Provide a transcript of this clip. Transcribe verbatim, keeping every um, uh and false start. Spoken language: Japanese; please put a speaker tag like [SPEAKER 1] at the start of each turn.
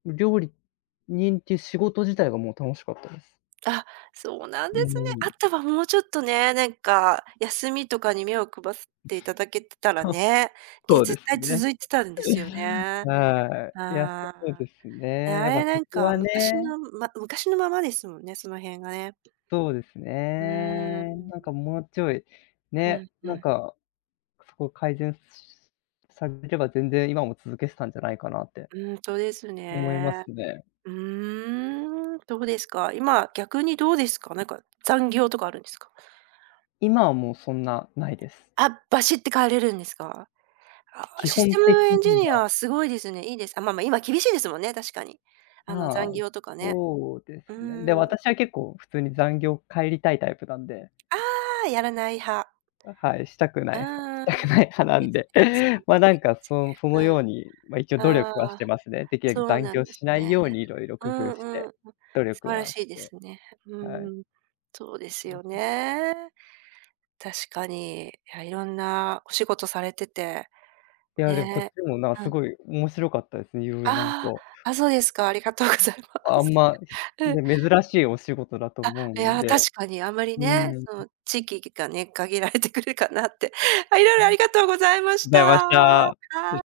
[SPEAKER 1] 料理、人っていう仕事自体がもう楽しかったです。
[SPEAKER 2] あっ、そうなんで
[SPEAKER 1] う
[SPEAKER 2] すね。あ
[SPEAKER 1] ん。
[SPEAKER 2] とはもうちょっとね、なんか、休みとかに目をくばすっていただけてたら
[SPEAKER 1] は、
[SPEAKER 2] ね。で、
[SPEAKER 1] そう
[SPEAKER 2] 絶
[SPEAKER 1] です
[SPEAKER 2] 対
[SPEAKER 1] ね。
[SPEAKER 2] 続いてたんですよ ね。
[SPEAKER 1] はい。いや、
[SPEAKER 2] あ
[SPEAKER 1] そうで
[SPEAKER 2] あ。
[SPEAKER 1] すね。
[SPEAKER 2] あ
[SPEAKER 1] やっぱ
[SPEAKER 2] れ
[SPEAKER 1] そ
[SPEAKER 2] なん
[SPEAKER 1] こ
[SPEAKER 2] か、
[SPEAKER 1] は
[SPEAKER 2] 昔
[SPEAKER 1] ね
[SPEAKER 2] のんま、昔のままですもんね、その辺がね。
[SPEAKER 1] そうです
[SPEAKER 2] うーん。うん。
[SPEAKER 1] ね。なんかもうちょい
[SPEAKER 2] う
[SPEAKER 1] ね、
[SPEAKER 2] んう
[SPEAKER 1] なん
[SPEAKER 2] ん。
[SPEAKER 1] か、そこ改善し、されれば全然、今も続けてたんじゃないかなって
[SPEAKER 2] うんとです
[SPEAKER 1] 思いま
[SPEAKER 2] ね。
[SPEAKER 1] すね。
[SPEAKER 2] ふーん、どうですか？今、逆にどうですか？なんか、残業とかあるんですか？
[SPEAKER 1] 今はもうそんなないです。
[SPEAKER 2] あっ、バシッて帰れるんですか？ああ、
[SPEAKER 1] 基
[SPEAKER 2] シス
[SPEAKER 1] 本
[SPEAKER 2] テム
[SPEAKER 1] 的
[SPEAKER 2] エンジ
[SPEAKER 1] に
[SPEAKER 2] ニア
[SPEAKER 1] は
[SPEAKER 2] はすごいですね。いいですあ、ま、ま、今厳しいですもんね、確かに。あの
[SPEAKER 1] ま、
[SPEAKER 2] 残業とかね。
[SPEAKER 1] そうで
[SPEAKER 2] う
[SPEAKER 1] すね。で、
[SPEAKER 2] ん。
[SPEAKER 1] 私は結構普通に、残業帰りたいタイプなんで
[SPEAKER 2] ああやらない派
[SPEAKER 1] あ、はい、したくな
[SPEAKER 2] う
[SPEAKER 1] い派、し
[SPEAKER 2] ー
[SPEAKER 1] たく
[SPEAKER 2] ん、い
[SPEAKER 1] な
[SPEAKER 2] い
[SPEAKER 1] い派な
[SPEAKER 2] で
[SPEAKER 1] ん
[SPEAKER 2] す
[SPEAKER 1] で、
[SPEAKER 2] ね。
[SPEAKER 1] ま、な
[SPEAKER 2] いい
[SPEAKER 1] ん
[SPEAKER 2] で
[SPEAKER 1] か
[SPEAKER 2] す
[SPEAKER 1] その
[SPEAKER 2] ね。
[SPEAKER 1] そのようにま、一応
[SPEAKER 2] うん。
[SPEAKER 1] 努力は
[SPEAKER 2] あ
[SPEAKER 1] して
[SPEAKER 2] あ、
[SPEAKER 1] ますね。できるだ
[SPEAKER 2] そう
[SPEAKER 1] け残
[SPEAKER 2] なん
[SPEAKER 1] 業
[SPEAKER 2] です
[SPEAKER 1] しない
[SPEAKER 2] ね。
[SPEAKER 1] ようにいろいろ工
[SPEAKER 2] う
[SPEAKER 1] 夫し
[SPEAKER 2] んう
[SPEAKER 1] て、
[SPEAKER 2] ん。
[SPEAKER 1] 努
[SPEAKER 2] 素
[SPEAKER 1] 力
[SPEAKER 2] 晴ら
[SPEAKER 1] は
[SPEAKER 2] しい
[SPEAKER 1] し
[SPEAKER 2] で
[SPEAKER 1] て
[SPEAKER 2] すね。う
[SPEAKER 1] はい。
[SPEAKER 2] ん。そうですよ ね。確かに。いや、色んなお仕事されてて。
[SPEAKER 1] いや、でもこっち
[SPEAKER 2] ね
[SPEAKER 1] もなん
[SPEAKER 2] え。う
[SPEAKER 1] す
[SPEAKER 2] ん。
[SPEAKER 1] ごい面白かったです。色々、なんか
[SPEAKER 2] ああ、あ、そうですか。ありがとうご ざいま
[SPEAKER 1] あん
[SPEAKER 2] す。
[SPEAKER 1] ま
[SPEAKER 2] うん。
[SPEAKER 1] ね、珍しいお仕事だと
[SPEAKER 2] あっ、
[SPEAKER 1] 思う
[SPEAKER 2] い
[SPEAKER 1] ん
[SPEAKER 2] や
[SPEAKER 1] で。う
[SPEAKER 2] 確かにあまり
[SPEAKER 1] ー
[SPEAKER 2] ね、
[SPEAKER 1] ん。う。
[SPEAKER 2] その地域きがね、限られてくるかなって。あ、色
[SPEAKER 1] う
[SPEAKER 2] 々あ
[SPEAKER 1] ん。
[SPEAKER 2] りがとうございまし
[SPEAKER 1] ざいまし
[SPEAKER 2] た。は
[SPEAKER 1] た。